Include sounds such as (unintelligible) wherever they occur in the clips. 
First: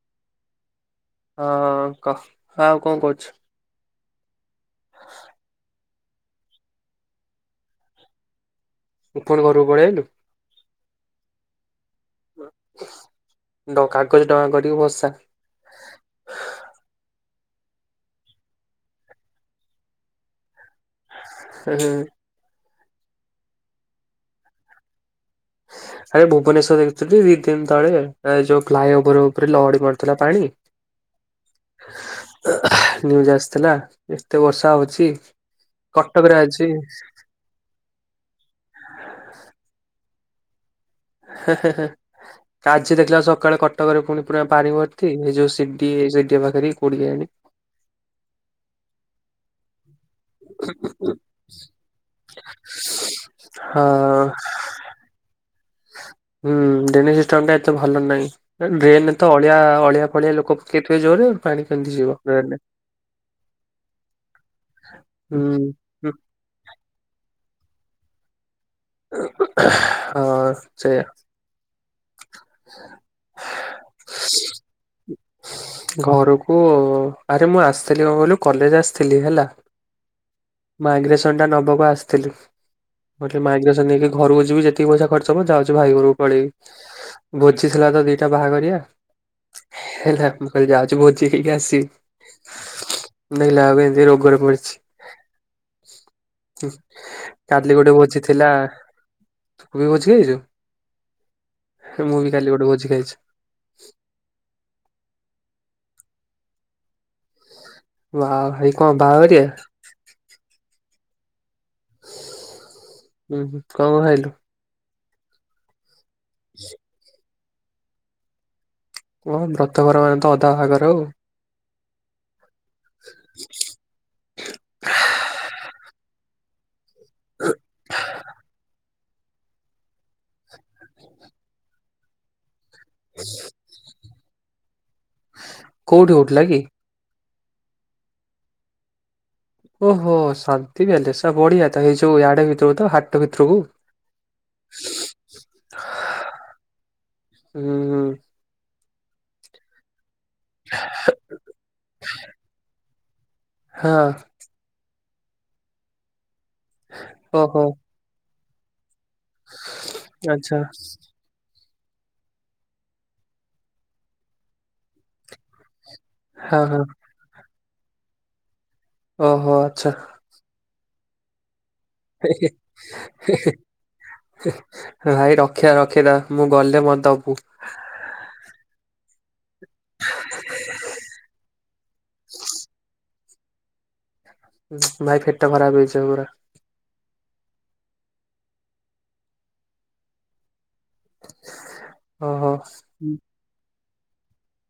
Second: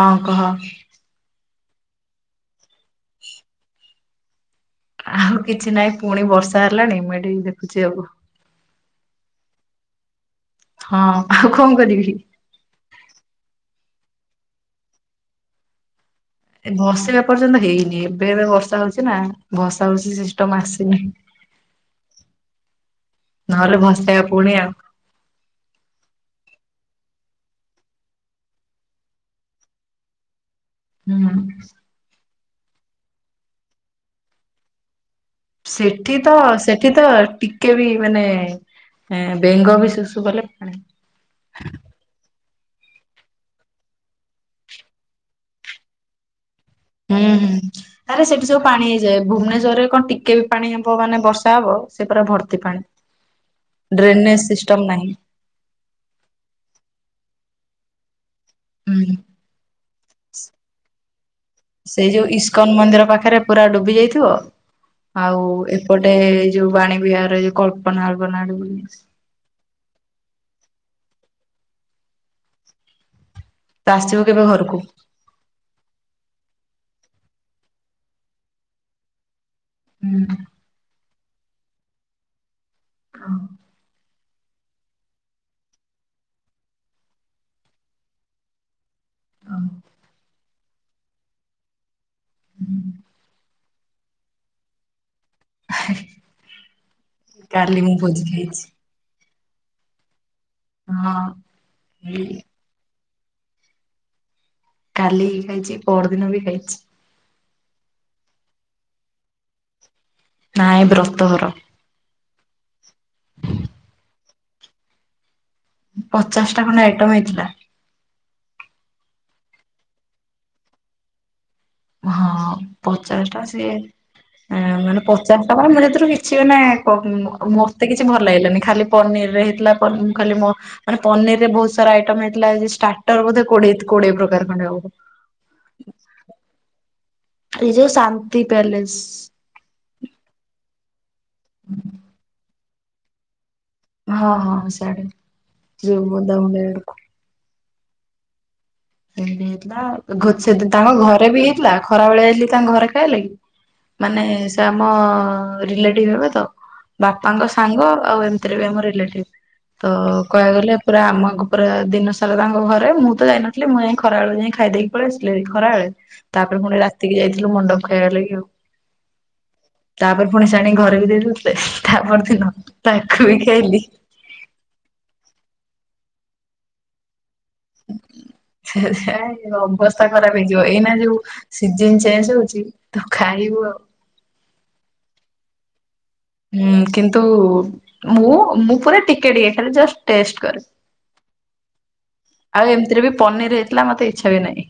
ହଁ କହ। ହଁ କ ହଁ କଣ କହୁଛୁ? ଆଉ କିଛି ନାହିଁ ପୁଣି ବର୍ଷା ହେଲାଣି ମୁଁ ଏଠି ଦେଖୁଛି ଆଉ। ପୁଣି ଘରକୁ ପଳେଇ ଆଇଲୁ? ହଁ ଆଉ କଣ କରିବି? ଡ କାଗଜ ଡଙ୍ଗା କରିକି ଭସା। ଏ ଭସେଇବା ପର୍ଯ୍ୟନ୍ତ ହେଇନି ଏବେ ଏବେ ବର୍ଷା ହଉଛି ନା ଭସା ଭସି ସିଷ୍ଟମ ଆସିନି। ହୁଁ ହୁଁ। ନହେଲେ ଭସେଆ ପୁଣି ଆଉ। ଆରେ ଭୁବନେଶ୍ୱର ଦେଖୁଥିଲିଟି ଦି ଦିନ ତଳେ ଏ ଯୋଉ ଫ୍ଲାଇ ଓଭର ଉପରେ ଲହଡ଼ି ମାରୁଥିଲା ପାଣି। ହୁଁ। ନ୍ୟୁଜ ଆସିଥିଲା ଏତେ ବର୍ଷା ହଉଛି। ସେଠି କଟକରେ ତ ଆଜି ସେଠି ତ ଟି ଟିକେ ବି ମାନେ ବେଙ୍ଗ ବି ଶୁଶୁ କଲେ ପାଣି (inaudible) ତ ଆଜି ଦେଖିଲା ସକାଳେ କଟକରେ ପୁଣି ପୁରା ପାଣି ଭର୍ତି ଏଇ ଯୋଉ ସିଡିଏ ସିଡିଏ ପାଖରେ କୋଉଠି ହୁଁ କେଜାଣି ହୁଁ ଆରେ ସେଠି ସବୁ ପାଣି ହେଇଯାଏ ଭୁବନେଶ୍ୱରରେ କଣ ଟି ଟିକେ ବି ପାଣି ହବ ମାନେ ବର୍ଷା ହବ ସେ ପରା ଭର୍ତ୍ତି ପାଣି ହଁ। ଡ୍ରେନେଜ ସିସ ଟମ ନାହିଁ। ହୁଁ ଡ୍ରେନେଜ ସିଷ୍ଟମ ଟା ଏତେ ଭଲ ନାଇଁ। ହୁଁ ଡ୍ରେନ ତ ଅଳିଆ ଅଳିଆ ଫଳିଆ ଲୋକ ପକେଇଥିବେ ଜୋରରେ ପାଣି କେମିତି ସେଇ ଯିବ? ଯୋଉ ଡ୍ରେନରେ ଇସ୍କନ ମନ୍ଦିର ପାଖରେ ପୁରା ଡୁବି ଯାଇଥିବ। ହୁଁ। ଗୋଟେ ଯୋଉ ବାଣୀ ବିିବାହାରର ଯୋଉ କଳ୍ପନା (unintelligible) ହଁ ସେୟା। ତ ଆସିବ କେବେ ଘରକୁ? ଘରକୁ ଆରେ ମୁଁ ଆସିଥିଲି କଣ କହିଲୁ କଲେଜ ଆସିଥିଲି ହେଲା। ହୁଁ। ମାଇଗ୍ରେସନ ଟା ନବାକୁ ଆସିଥିଲୁ ବୋଲି ମାଇଗ୍ରେ ତ ନେଇକି ଘରକୁ ଯିବି ଯେତିକି ପଇସା ଖର୍ଚ ହବ ଯାଉଛି ଭାଇ ଘରକୁ ପଳେଇବି। ଭୋଜି ଥିଲା ତ ଦିଟା ବାହାଘରିଆ। ହେଲା ମୁଁ ଯାଉଚି ଭୋଜି ଖାଇକି ଆସିବି। ନାଇ ଲାଗୁ ଏନ୍ତି ରୋଗରେ ପଡିଛି। କାଲି ମୁଁ ଗୋଟେ ଭୋଜି ଭୋଜିିଥିଲା। ଖାଇଛି। ତୁ ବି ଭୋଜି ଖାଇଛୁ ହଁ ମୁଁ ବି କାଲି ଗୋଟେ ଭୋଜି ଖାଇଛି। କାଲି ଖାଇଛି ପରଦିନ ବି ଖାଇଛି। ବା ଭାଇ କଣ ବାହାଘରିଆ? ନାଇଁ ବ୍ରତଘର। ହୁଁ ହୁଁ କଣ କଣ ଖାଇଲୁ? ପଚାଶଟା ଖଣ୍ଡେ ଆଇଟମ ହେଇଥିଲା। ବ୍ରତଘର ମାନେ ତ ଅଧା ବାହାଘର ଆଉ। ହଁ ପଚାଶଟା ସିଏ ମାନେ ପଚାଶ ଟା କଣ ମିଳେ ସେଥିରୁ କି କିଛି ମାନେ କଣ ମତେ କିଛି ଭଲ ଲାଗିଲାନି ଖାଲି ପନିରରେ ହେଇଥିଲା ପନ ମୁଁ ଖାଲି ମ ମାନେ ପନିରରେ ବହୁତ ସାରା ଆଇଟମ ହେଇଥିଲା ଯ ଷ୍ଟାର୍ଟର ବୋଧେ କୋଡିଏ ତ କୋଡିଏ ପ୍ରକାର ଖଣ୍ଡେ ହବ। କୋଉଠି ହଉଥିଲା କି? ଏଇ ଯଉ ଶାନ୍ତି ପ୍ୟାଲେସ୍। ଓହୋ ଶାନ୍ତି ପ୍ୟାଲେସ୍ ଆ ବଢିଆ ତ ଏଇ ଯଉ ଇଆଡେ ଭିତରକୁ ତ ହାଟ ଭିତରକୁ? ହଁ ହଁ ସିଆଡେ ଯଉ (unintelligible) ହୁଁ- ହୁଁ। ସେମତି ହେଇଥିଲା (unintelligible) ସେ ତାଙ୍କ ଘରେ ବି ହେଇଥିଲା ଖରା ବେଳେ ଆଇଲିି ତାଙ୍କ ଘରେ ଖାଇଲି। ହଁ ମାନେ ସେ ଆମ ରେଲେଟିଭ୍ ହେବେ ତ ବାପାଙ୍କ ଓହୋ ସାଙ୍ଗ ଆଉ ଏମିତିରେ ବି ଆମ ରେଲେଟିଭ୍ ତ କହିବାକୁ ଆଚ୍ଛା। ଗଲେ ପୁରା ଆମ ଘ ପୁରା ଦିନ ସାରା ତାଙ୍କ ଘରେ ମୁଁ ତ ଯାଇନଥିଲି ମୁଁ ଯାଇ ଖରା ବେଳେ ଯାଇ ଖାଇଦେଇକି ପଳେଇ ଆସିଲି ଖରା ବେଳେ ତାପରେ ହଁ ପୁଣି ହଁ ରାତିକି ଯାଇଥିଲୁ ମଣ୍ଡପ୍ ଖାଇବା ଲାଗି ଆଉ। ଓହୋ ଆଚ୍ଛା। ତାପରେ ପୁଣି ଆଣି ଘରେ ବି ଦେଇଥିଲେ ତାପର ଦିନ ତାକୁ ବି ଖାଇଲି। ଭାଇ ରଖିଥା ରଖିଥା ମୁଁ ଗଲେ ମୋତେ ଦବୁ। ସେ- ସେ ଅବସ୍ଥା ଖରାପ୍ ହେଇଯିବ ଏଇନା ଯଉ ସିଜିନ୍ ଚେଞ୍ଜ୍ ହଉଚି ତୁ ଖାଇବୁ ଆଉ। ଭାଇ ପେଟ ଖରାପ୍ ହେଇଯିବ ପୁରା। ହୁଁ କିନ୍ତୁ ମୁଁ -ମୁଁ ପୁରା ଟିକେ ଟିକେ ଖାଲି ଯା ଟେଷ୍ଟ୍ କରେ। ଓହୋ। ଆଉ ଏମିତିରେ ବି ପନିର୍ ହେଇଥିଲା ମତେ ଇଚ୍ଛା ବି ନାହିଁ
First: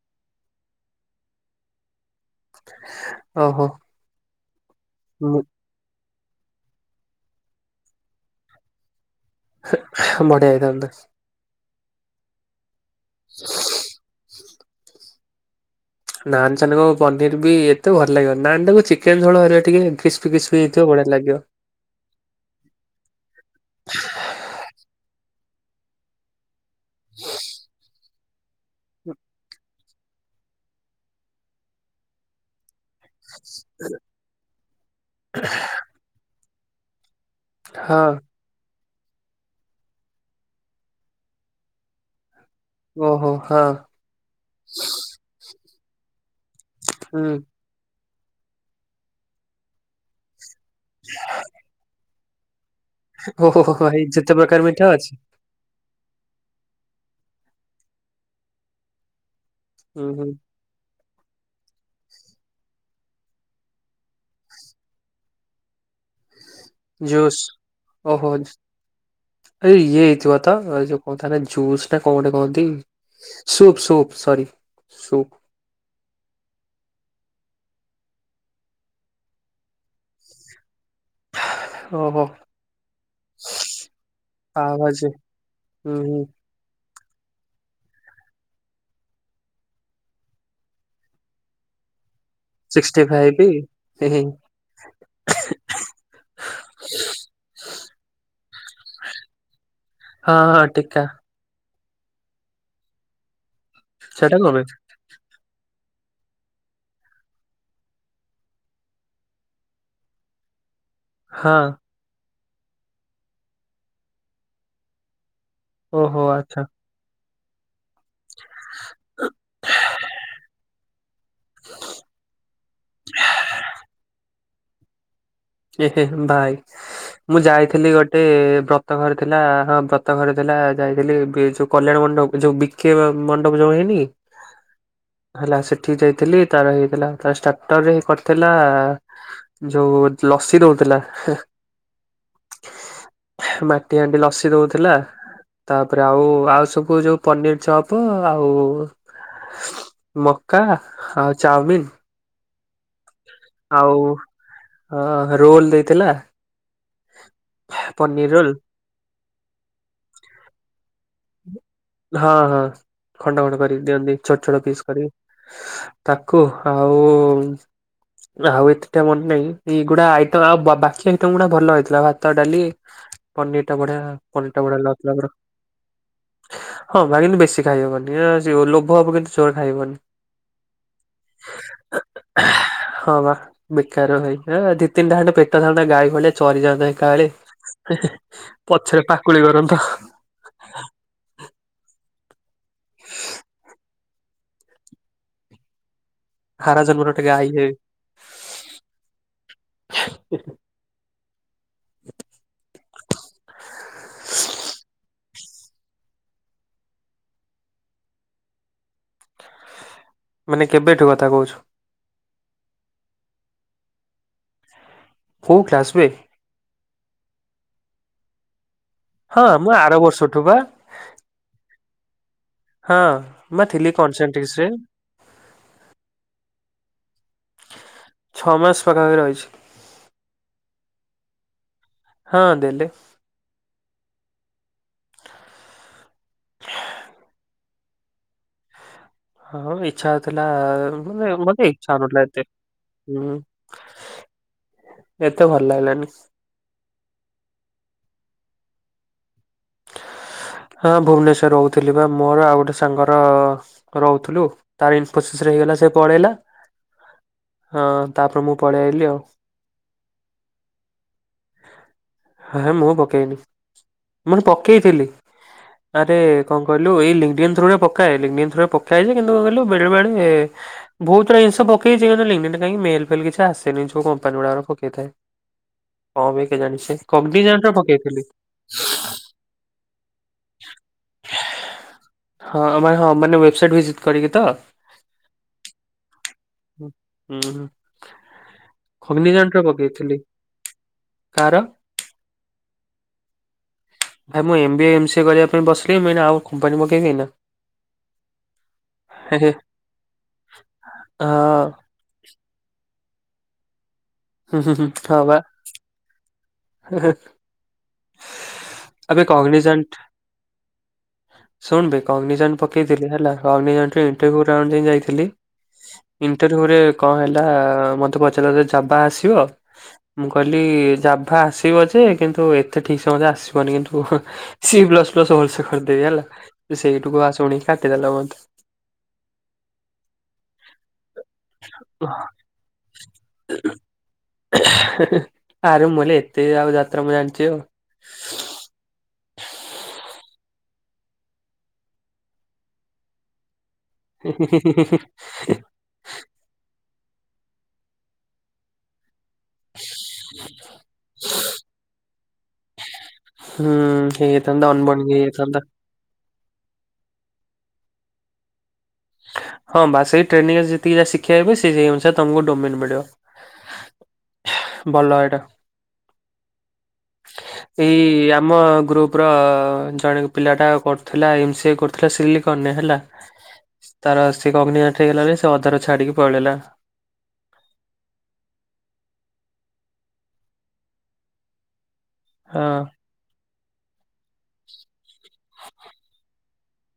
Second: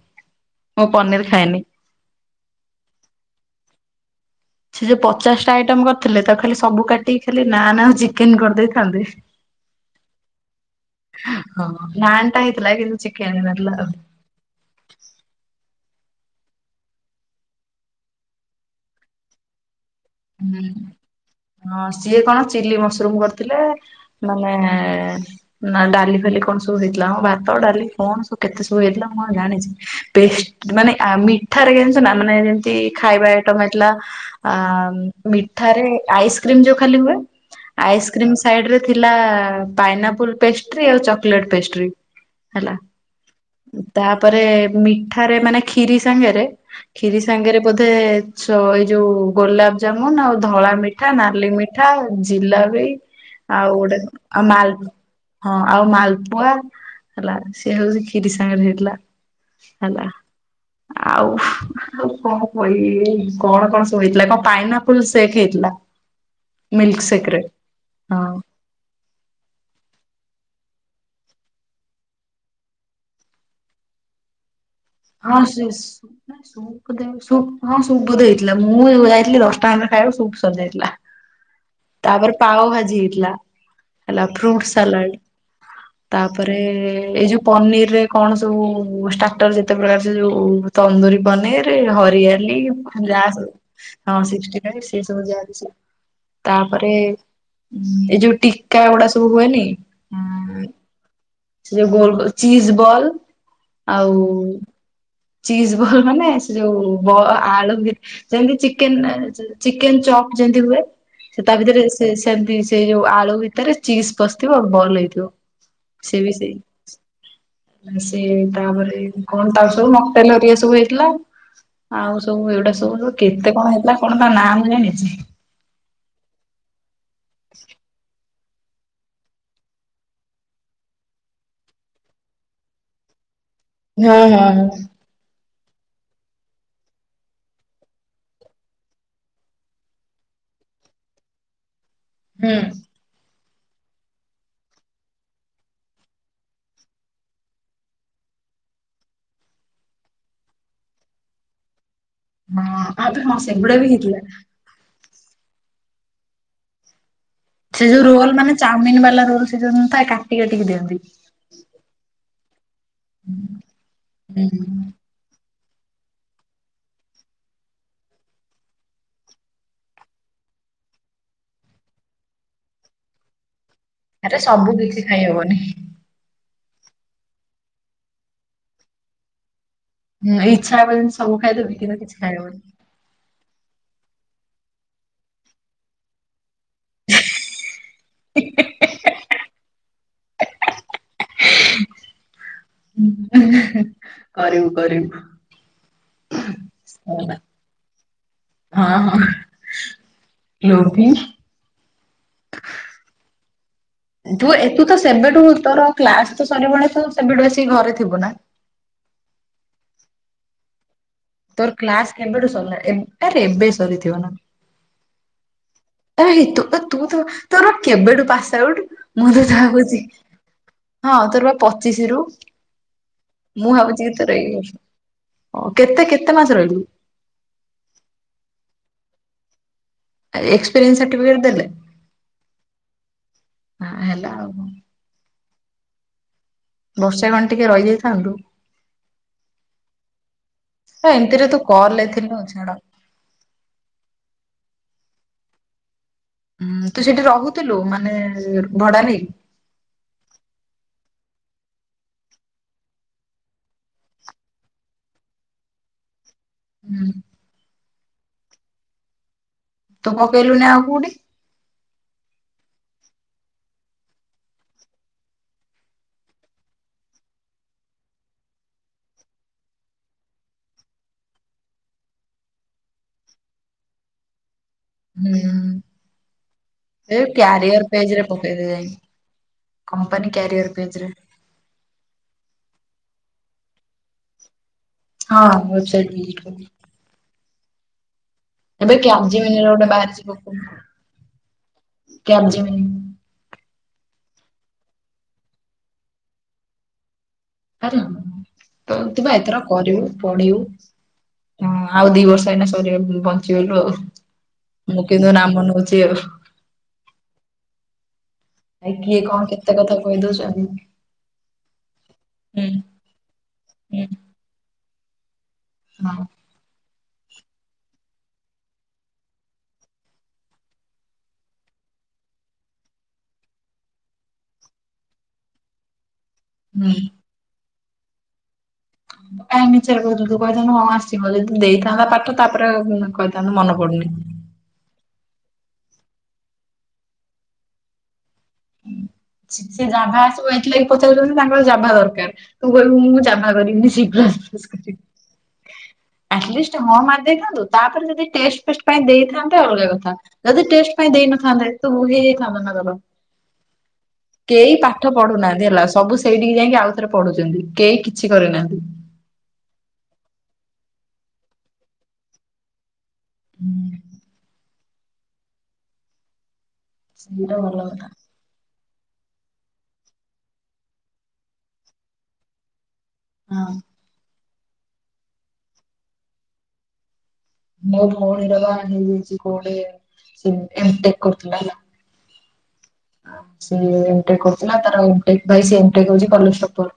ମୁଁ ପନିର୍ ଖାଏନି। ଓହୋ। ସେ ଯେ ପଚାଶ୍ ଟା ଆଇଟମ୍ କରି ଥିଲେ ତାକୁ ଖାଲି ସବୁ କାଟିକି ଖାଲି ନାନ୍ ଆଉ ଚିକେନ କରିଦେଇଥାନ୍ତେ। ହୁଁ-ବଢିଆ ହେଇଥାନ୍ତା। ହଁ- ନାନ୍‌‌ଟା‌‌ ହେଇଥିଲା କିନ୍ତୁ ଚିକେନ୍ ହେଇନଥିଲା ଆଉ। ହ ନାନ୍ ସାନଙ୍କୁ ପନିର୍ ବି ଏତେ ଭଲ ଲାଗିବନି ନାନ୍ ଟାକୁ ଚିକେନ୍ ଝୋଳ ହେରିକା ଟିକେ ଏମିତି ସ୍ (unintelligible) ହୁଁ ହେଇଥିବ ବଢିଆ ଲାଗିବ। ହଁ ସିଏ କଣ ଚିଲି ମସରୁମ୍ କରିଥିଲେ ମାନେ ନା- ଡାଲି ଫାଲି କଣ୍ ସବୁ ହେଇଥିଲା ଅଁ- ଭାତ ଡାଲି କଣ ସବୁ କେତେ ସବୁ ହେଇଥିଲା ମୁଁ କଣ‌ ଜାଣିଚି। ବେଷ୍ଟ୍ ମାନେ ଆ-ମିଠାରେ ଜାଣିଚ ନା ମାନେ ଯେମତି ଖାଇବା ଆଇଟମ୍ ହେଇଥିଲା ଆ- ମିଠାରେ ଆଇସ୍କ୍ରିମ୍ ଯଉ ଖାଲି ହୁଏ ହଁ ଆଇସ୍କ୍ରିମ୍ ସାଇଡ୍ ରେ ଥିଲା ପାଇନା ଆପୁଲ୍ ପେଷ୍ଟ୍ରି ଆଉ ଚକଲେଟ୍ ପେଷ୍ଟ୍ରି। ହେଲା ଓହୋ ହଁ ତା ପରେ ମିଠାରେ ମାନେ କ୍ଷୀରି ସାଙ୍ଗେରେ କ୍ଷୀରି ହୁଁ ସାଙ୍ଗେରେ ବୋଧେ ଚ-ଏଇ ଯଉ ଗୋଲାପ୍ ଜାମୁନ୍ ଆଉ ଧଳା ମିଠା, ନାଲି ମିଠା, ଜିଲାପି ଆଉ ଓହୋ ଗୋଟେ ଭାଇ ଯେତେ ଆଉ ପ୍ରକାର ମାଲ୍ ମିଠା ଅଛି ହଁ ଆଉ ମାଲପୁଆ ହେଲା ସିଏ ହଉଚି କ୍ଷୀରି ସାଙ୍ଗେରେ ହେଇଥିଲା। ହେଲା। ହୁଁ ହୁଁ। ଆଉ କଣ କଇବି କଣ ସବୁ ହେଇଥିଲା କଣ୍। ପାଇନା ଆପୁଲ୍ ସେକ୍ ହେଇଥିଲା ମିିଲ୍କ୍ ସେକ୍ ଜୁସ୍ ରେ ହଁ। ତ ଇଏ ହେଇଥିବ ତ ଯଉ (unintelligible) ନା ଜୁସ୍ ନା କଣ ଗୋଟେ କହନ୍ତି ସୁପ୍- ସୁପ୍ ସରି। ସୁପ୍ ହଁ ସେ ସୁପ୍ ହଁ ସୁପ୍ ବୋଧେ ହେଇଥିଲା ମୁଁ ଯାଇଥିଲି ଦଶଟା ଖଣ୍ଡେ ଖାଇବାକୁ ସୁପ୍ ସରିଯାଇଥିଲା। ଓହୋ ତାପରେ ପାଓ ଭାଜି ହେଇଥିଲା ହେଲା ଫ୍ରୁଟ୍ ପାଓ ଭାଜି ସାଲାଡ୍। ହୁଁ। ହୁଁ ତାପରେ ଏଇ ଯଉ ପନିର୍ ରେ କଣ ସବୁ ଷ୍ଟାର୍ଟର ରେ କେତେ ପ୍ରକାର ସେ ଯଉ ତନ୍ଦୁରୀ ପନିର୍ ରେ ହରିଆଲି ସିକ୍ସଟି ଯାହା ଫାଇଭ୍ ହେଁ ସବୁ ହଁ ହେଁ ସିକ୍ସ୍ଟି (unintelligible) ତାପରେ ଏଇ ଯଉ ଟିକା ଗୁଡା ସବୁ ହୁଏନି? ହଁ- ହଁ ଟିକା। ସେ ଯୋଉ ଗୋଲ ଗୋଲ ଚିଜ ବଲ ଆଉ ସେଟା କଣ ପାଇଁ? ଚିଜ୍ ବଲ ମାନେ ସେ ଯୋଉ ବ ଆଳୁ ଭି ସେମିତି ଚିକେନ ଚିକେନ ଚପ୍ ଯେମତି ହୁଏ। ସେ ହଁ ତା ଭିତରେ ସେ ସେମତି ସେଇ ଯୋଉ ଆଳୁ ଭିତରେ ଚିଜ୍ ପଶିଥିବ ଆଉ ବଲ ହେଇଥିବ। ଓହୋ ସେ ବି ସେଇ ଆଚ୍ଛା ସେ ତା ପରେ କଣ ତା ସବୁ ମକଟେଲ ହେରିକା ସବୁ ହେଇଥିଲା। ଆଉ ସବୁ ଏଗୁଡ଼ା ସବୁ କେତେ କଣ ହେଇଥିଲା। କଣ ତା ନାଁ ମୁଁ ଜାଣିଛି ହେ ହେ ଭାଇ ମୁଁ ଯାଇଥିଲି ଗୋଟେ ବ୍ର ତ ଘର ଥିଲା ହଁ ବ୍ରତ ଘରେ ଥିଲା ଯାଇଥିଲି ବି ଯୋଉ କଲ୍ୟାଣ ମଣ୍ଡପ ଯୋଉ ବିକ୍ କେ ବା ମଣ୍ଡପ ଯୋଉ ହେଇନି ହଁ ହଁ ହଁ। ହେଲା ସେଠିକି ଯାଇଥିଲି ତାର ହେଇଥିଲା ତାର ଷ୍ଟାର୍ଟରରେ ହେ କରିଥିଲା ଯୋଉ ଲସି ଦଉଥିଲା ହେଁ। ହୁଁ। ମାଟି ହାଣ୍ଡି ଲସି ଦଉଥିଲା। ତାପରେ ଆଉ ଆଉ ସବୁ ଯୋଉ ପନିର ଚପ୍ ଆଉ ମକା ଆଉ ଚାଉମିିନ ହଁ ଆ ପରେ କଣ ସେଗୁଡା ବି ହେଇଥିଲା? ହଁ ରୋଲ ଦେଇଥିଲା। ସେ ଯୋଉ ରୋଲ ମାନେ ଚାଉମିନ ବାଲା ରୋଲ ସେ ଯୋଉ ନଥାଏ କାଟି କାଟିକି ଦିଅନ୍ତି। ହଁ ହଁ ଖଣ୍ଡ ଖଣ୍ଡ କରି ଦିଅନ୍ତି ଛୋଟ ହୁଁ ଛୋଟ ପିସ୍ କରି। ତାକୁ ଆଉ ଆଉ ଏତେଟା ମନେ ନାଇଁ ଏଇଗୁଡା ଆଇଟମ ଆଉ ବାକି ଆଇଟମ୍ ଗୁଡା ଭଲ ହେଇଥିଲା। ଭାତ, ଡାଲି ପନିର ଟା ବଢିଆ ଆରେ ପନିର ଟା ସବୁ ବଢିଆ କିଛି ଲାଗୁଥିଲା ତାର। ଖାଇହବନି। ହଁ ବା କିନ୍ତୁ ବେଶୀ ଖାଇହବନି ଏଁ ସେ ଲୋଭ ହବ କିନ୍ତୁ ଯୋର ଖାଇହବନି। ଉଁ ଇଚ୍ଛା ହବ ଯେମିତି ସବୁ ଖାଇଦେବି କିନ୍ତୁ କିଛି ଖାଇହବନି। ହଁ ବା। ବେକାର (unintelligible) ଦି ତିନଟା ଖଣ୍ଡେ ପେଟ ଥାନ୍ତା ଗାଈ ଭଳି। ଚରିଯାଆନ୍ତା ଏକାବେଳେ ପଛରେ ପାକୁଳି କରନ୍ତ। ହ ଉଁ କରିବୁ କରିବୁ। ଆର ଜନ୍ମ ରେ ଗୋଟେ ହେଲା ଗାଈ ହେବି। ହଁ ହଁ ଲୋଭିି। ତୁ ଏତୁ ତ ସେବେଠୁ ତୋର କ୍ଲାସ ତ ସରିବଣି। ତୁ ସେବେଠୁ ଆସିକି ଘରେ ଥିବୁ ନା? ମାନେ କେବେଠୁ କଥା କହୁଛୁ? ତୋର କ୍ଲାସ କେବେଠୁ ସରିଲା ଏବ୍ ଆରେ ଏବେ ସରିଥିବ ନା? କୋଉ କ୍ଲାସ ବେ? ଏହି ତୁ ତୁ ତ ତୋର କେବେଠୁ ପାସ୍ ଆଉଟ୍। ମୁଁ ତ ହଁ ଯାହା ଆର କହୁଚି ବର୍ଷଠୁ ବା ହଁ ତୋର ବା ପଚିଶି ରୁ। ହଁ। ମୁଁ ଥିଲି ଭାବୁଚି କି ତୋର ଏଇ କନସେଣ୍ଟ୍ରିକ୍ସ ରେ ବର୍ଷ ଅ କେତେ କେତେ ମାସ ରହିଲୁ? ଛଅ ମାସ ପାଖାପାଖି ରହିଛି। ଏକ୍ସପେରିୟନ୍ସ ସାର୍ଟିଫିକେଟ ଦେଲେ? ହଁ ଦେଲେ। ହଁ ହେଲା ଆଉ। ବର୍ଷେ କଣ ଟିକେ ରହିଯାଇଥାନ୍ତୁ। ଆଉ ଇଚ୍ଛା ହଉଥିଲା ଏ ଏମିତିରେ ତୁ ମତେ ଇଚ୍ଛା ହଉ କଲରେ ନଥିଲା ଥିଲୁ ଏତେ। ଛାଡ ହୁଁ ଏତେ ଭଲ ଲାଗିଲାନି। ଉଁ ତୁ ସେଠି ରହୁଥିଲୁ ମାନେ ଭଡା ନେଇକି? ହଁ ଭୁବନେଶ୍ଵର ରହୁଥିଲି ବା ମୋର ଆଉ ଗୋଟେ ସାଙ୍ଗର। ରହୁଥିଲୁ ତାର ଇନଫୋସିସ୍ ରେ ହେଇଗଲା ସେ ପଳେଇଲା। ହୁଁ। ହଁ ତାପରେ ମୁଁ ପଳେଇ ଆଲି ଆଉ। ତୁ ପକେଇଲୁନି ଆଉ କୋଉଠି। ହେ ହେ ମୁଁ ପକେଇନି ମୁଁ ଫୁଣି ପକେଇଥିଲି ଆରେ କଣ କହିଲୁ ଏଇ ଲିଙ୍ଗଡିନ ଥ୍ରୋ ରେ ପକାଏ ଲିଙ୍ଗଡିନ ଥ୍ରୋ ରେ ପକାଏ ଜେ କିନ୍ତୁ କଣ କହିଲୁ ବେଳେ ବେଳେ ବହୁତଗୁଡା ଜିନିଷ ପକେଇଚି କାଇଁ ଲିଙ୍ଗଡିନ କାଇଁ ମେଲ ଫେଲ କିଛି ଆସିନି ଯୋଉ କମ୍ପାନୀ ଗୁଡା ର ପକେ ପେଇଥାଏ ହୁଁ କଣ ପେଇଁ କେଜାଣି ସେ କବଡ଼ିଜେଣ୍ଡ ର ପକେଇଥିଲି। ଫେରେ ଯାଇଁ କମ୍ପାନୀ କ୍ୟାରିଅର୍ ପେଜରେ ହଁ ଆ ହଁ ମାନେ ୱେବସାଇଟ୍ ଭିଜିଟ୍ କରିକି ତ? ହଁ ୱେବବସାଇଡ ଭିଜିଡ଼ କରିକି। ଉଁ ହୁଁ। ଏବେ କ୍ୟାବଜି କଗ୍ନିଜାଣ୍ଟ ମିନି ର ଗୋଟେ ପକେଇଥିଲି ବାହାରିଚି ପକୋଉନୁ କାର କ୍ୟାବଜିମିନିଙ୍ଗ। ଭାଇ ମୁଁ ଏମ୍ବିଏ ଏମ୍ସିଏ କରିବା ପାଇଁ ବସିଲି ମୁଁ ଆଉ କମ୍ପାନୀ ପକେଇକ ଏନା। ଆରେ ହଁ ତ ତୁ ବା ହେ ଏଥର କରିବୁ ପଢିବୁ ହଁ। ଆଉ ଦି ବର୍ଷ ହେଇନା ସରିଗ ବଞ୍ଚିଗଲୁ ଆଉ। ମୁଁ ହଁ କିନ୍ତୁ ବା। ନାମ ନଉଛି ଆଉ ଭାଇ କିଏ କଣ କେତେ କଥା କହି ଦଉଚନ୍ତି ଶୁଣିବେ କଗ୍ନିସନ ପକେଇଥିଲି ହେଲା କଗ୍ନିସନ ରେ ହୁଁ ଇଣ୍ଟରର୍ଭିଉ ରାଉଣ୍ଡ ଯାଏଁ ଯାଇଥିଲି ହଁ ଇଣ୍ଟରଭି୍ୟୁରେ କଣ ହେଲା ମତେ ପଚାରିଲ ଜାବା ଆସିବ ମୁଁ କହିଲି ଜାଭା ଆସିବ ଯେ କିନ୍ତୁ ଏତେ ଠିକ୍ ସେ ମୋତେ ତ ଆସିବନି କିନ୍ତୁ ସି ପ୍ଲସ୍ ପ୍ଲସ୍ ଭଲସେ କରିଦେବି ହେଲା ହୁଁ ସେଇଟୁକୁ ଆ ଶୁଣିକି କାଟିଦେଲା ମତେ। କାଇଁ ମିଛେରେ ର କହୁଥିଲୁ ତୁ କହିଥାନ୍ତୁ ହଁ ଆସିଚି ବୋଲି ଦେଇଥାନ୍ତା ପାଠ ତାପରେ କହିଥାନ୍ତୁ ମନ ପଡୁନି। ଆରେ ମୁଁ କହଲି ଏତେ ଆଉ ଯାତ୍ରା ମୁଁ ଜାଣିଛି ଆଉ। ସେ ଜାଭା ଆସିବ ଏଥିଲାଗି ପଚାରୁଚନ୍ତି ତାଙ୍କର ଜାଭା ଦରକାର। ତୁ କହିବୁ ମୁଁ ଜାଭା କରିବିନି ଶିଖି ହ ଅଟଲିଷ୍ଟ ହଁ ମାରି ଦେଇଥାନ୍ତୁ ତାପରେ ଯଦି ଟେଷ୍ଟ ଫେଷ୍ଟ ପାଇଁ ଦେଇଥାନ୍ତ ତ ଅଲଗା କଥା ଯଦି ଟେଷ୍ଟ ପାଇଁ ଦେଇନଥାନ୍ତେ ତ ଭୁଲ ହେଇଥାନ୍ତା ନା ତାର ହୁଁ ହେଇ କେହି ପାଠ ପଢୁନାହାନ୍ତି ହେଲା ସବୁ ସେଇଠିକି ଯାଇଁକି ଆଉ ଥରେ ପଢୁଚନ୍ତି କେହି କିଛି କରିନାହାନ୍ତି। ହଁ ବା ସେଇ ଟ୍ରେନିଂରେ ଯେତିକି ଯାହା ଶିଖେଇବେ ସେଇ ସେ ଅନୁସାରେ ତମକୁ ଡୋମିନ୍ ମିଳିବ। ହୁଁ ଭଲ ଏଇଟା ସେଇଟା ଭଲ କଥା ଏଇ ଆପ୍ ଆମ ଗ୍ରୁପର ଜଣେ ପିଲାଟା କରୁଥିଲା ଏମ୍ ସି ଏ କରୁଥିଲା ସିଲିକନ୍ ରେ ହେଲା ହଁ। ତାର ସେ ଗଗ୍ନିମାଟ୍ ହେଇଗଲା ଜେ ସେ ଅଧାରୁ ଛାଡିକି ପଳେଇଲା। ମୋ ଭଉଣୀର ବା ହେଇଯାଇଚି କୋଉଟେ ସେ ଏମ୍ ଟେକ୍ କରୁଥିଲା ହେଲା ହଁ। ସେ ଏମ୍ ଟେକ୍ କରୁଥିଲା ତାର ଏମ୍ ଟେକ୍ ବାଇ ସେ ଏମ୍ ଟେକ୍ ହଉଚି କଲେଜ ଟପର୍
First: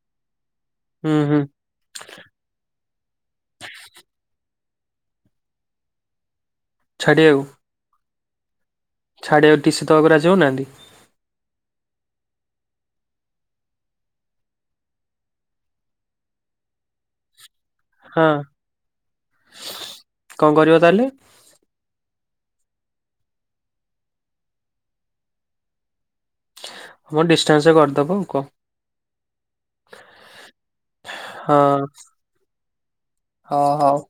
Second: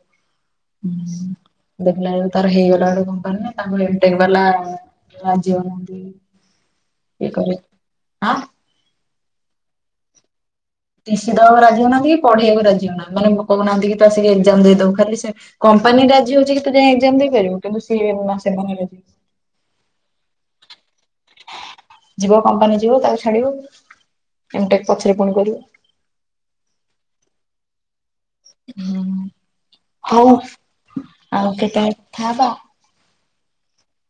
ହୁଁ। ଦେଖିଲା ବେଳକୁ ତାର ହେଇଗଲା ଗୋଟେ କମ୍ପାନୀ ରେ ତାଙ୍କୁ ଏମ୍ ଟେକ୍ ବାଲା ରାଜି ହଉନାହାନ୍ତି ୟେକରେ ଆଁ? ଛାଡ଼ିିବା ଟିସିି ଦେବାକୁ ରାଜି ହୋଉନାହାନ୍ତି? ଟିସିି ଦବାକୁ ରାଜି ହଉନାହାନ୍ତି କି ପଢେଇବାକୁ ରାଜି ହୋଉ ନାହାନ୍ତି ମାନେ ମୋ କହୁନାହାନ୍ତି କି ତୁ ଆସିକି ଏକ୍ଜାମ ଦେଇଦେବୁ ଖାଲି ସେ କମ୍ପାନୀ ରାଜି ହଉଚି କି ତୁ ଯାଇଁକି ଏଗ୍ଜାମ ଦେଇପାରିବୁ କିନ୍ତୁ ସିଏ ହଁ ନା ସେମାନେ ରାଜ କଣ କରିବ ତାହେଲେ? ଯିବ କମ୍ପାନୀ ଯିବ ତାକୁ ଛାଡିବ ଏମ୍ ଟେକ୍ ପଛରେ ପୁଣି କରିବ। ହଁ ମ ଡିସଷ୍ଟାନ୍ସରେ କରିଦବ ଆଉ। କଣ ହୁଁ ହଉ ଆଉ କେତେବେଳେ କଥା ହବା ହଁ ହଉ।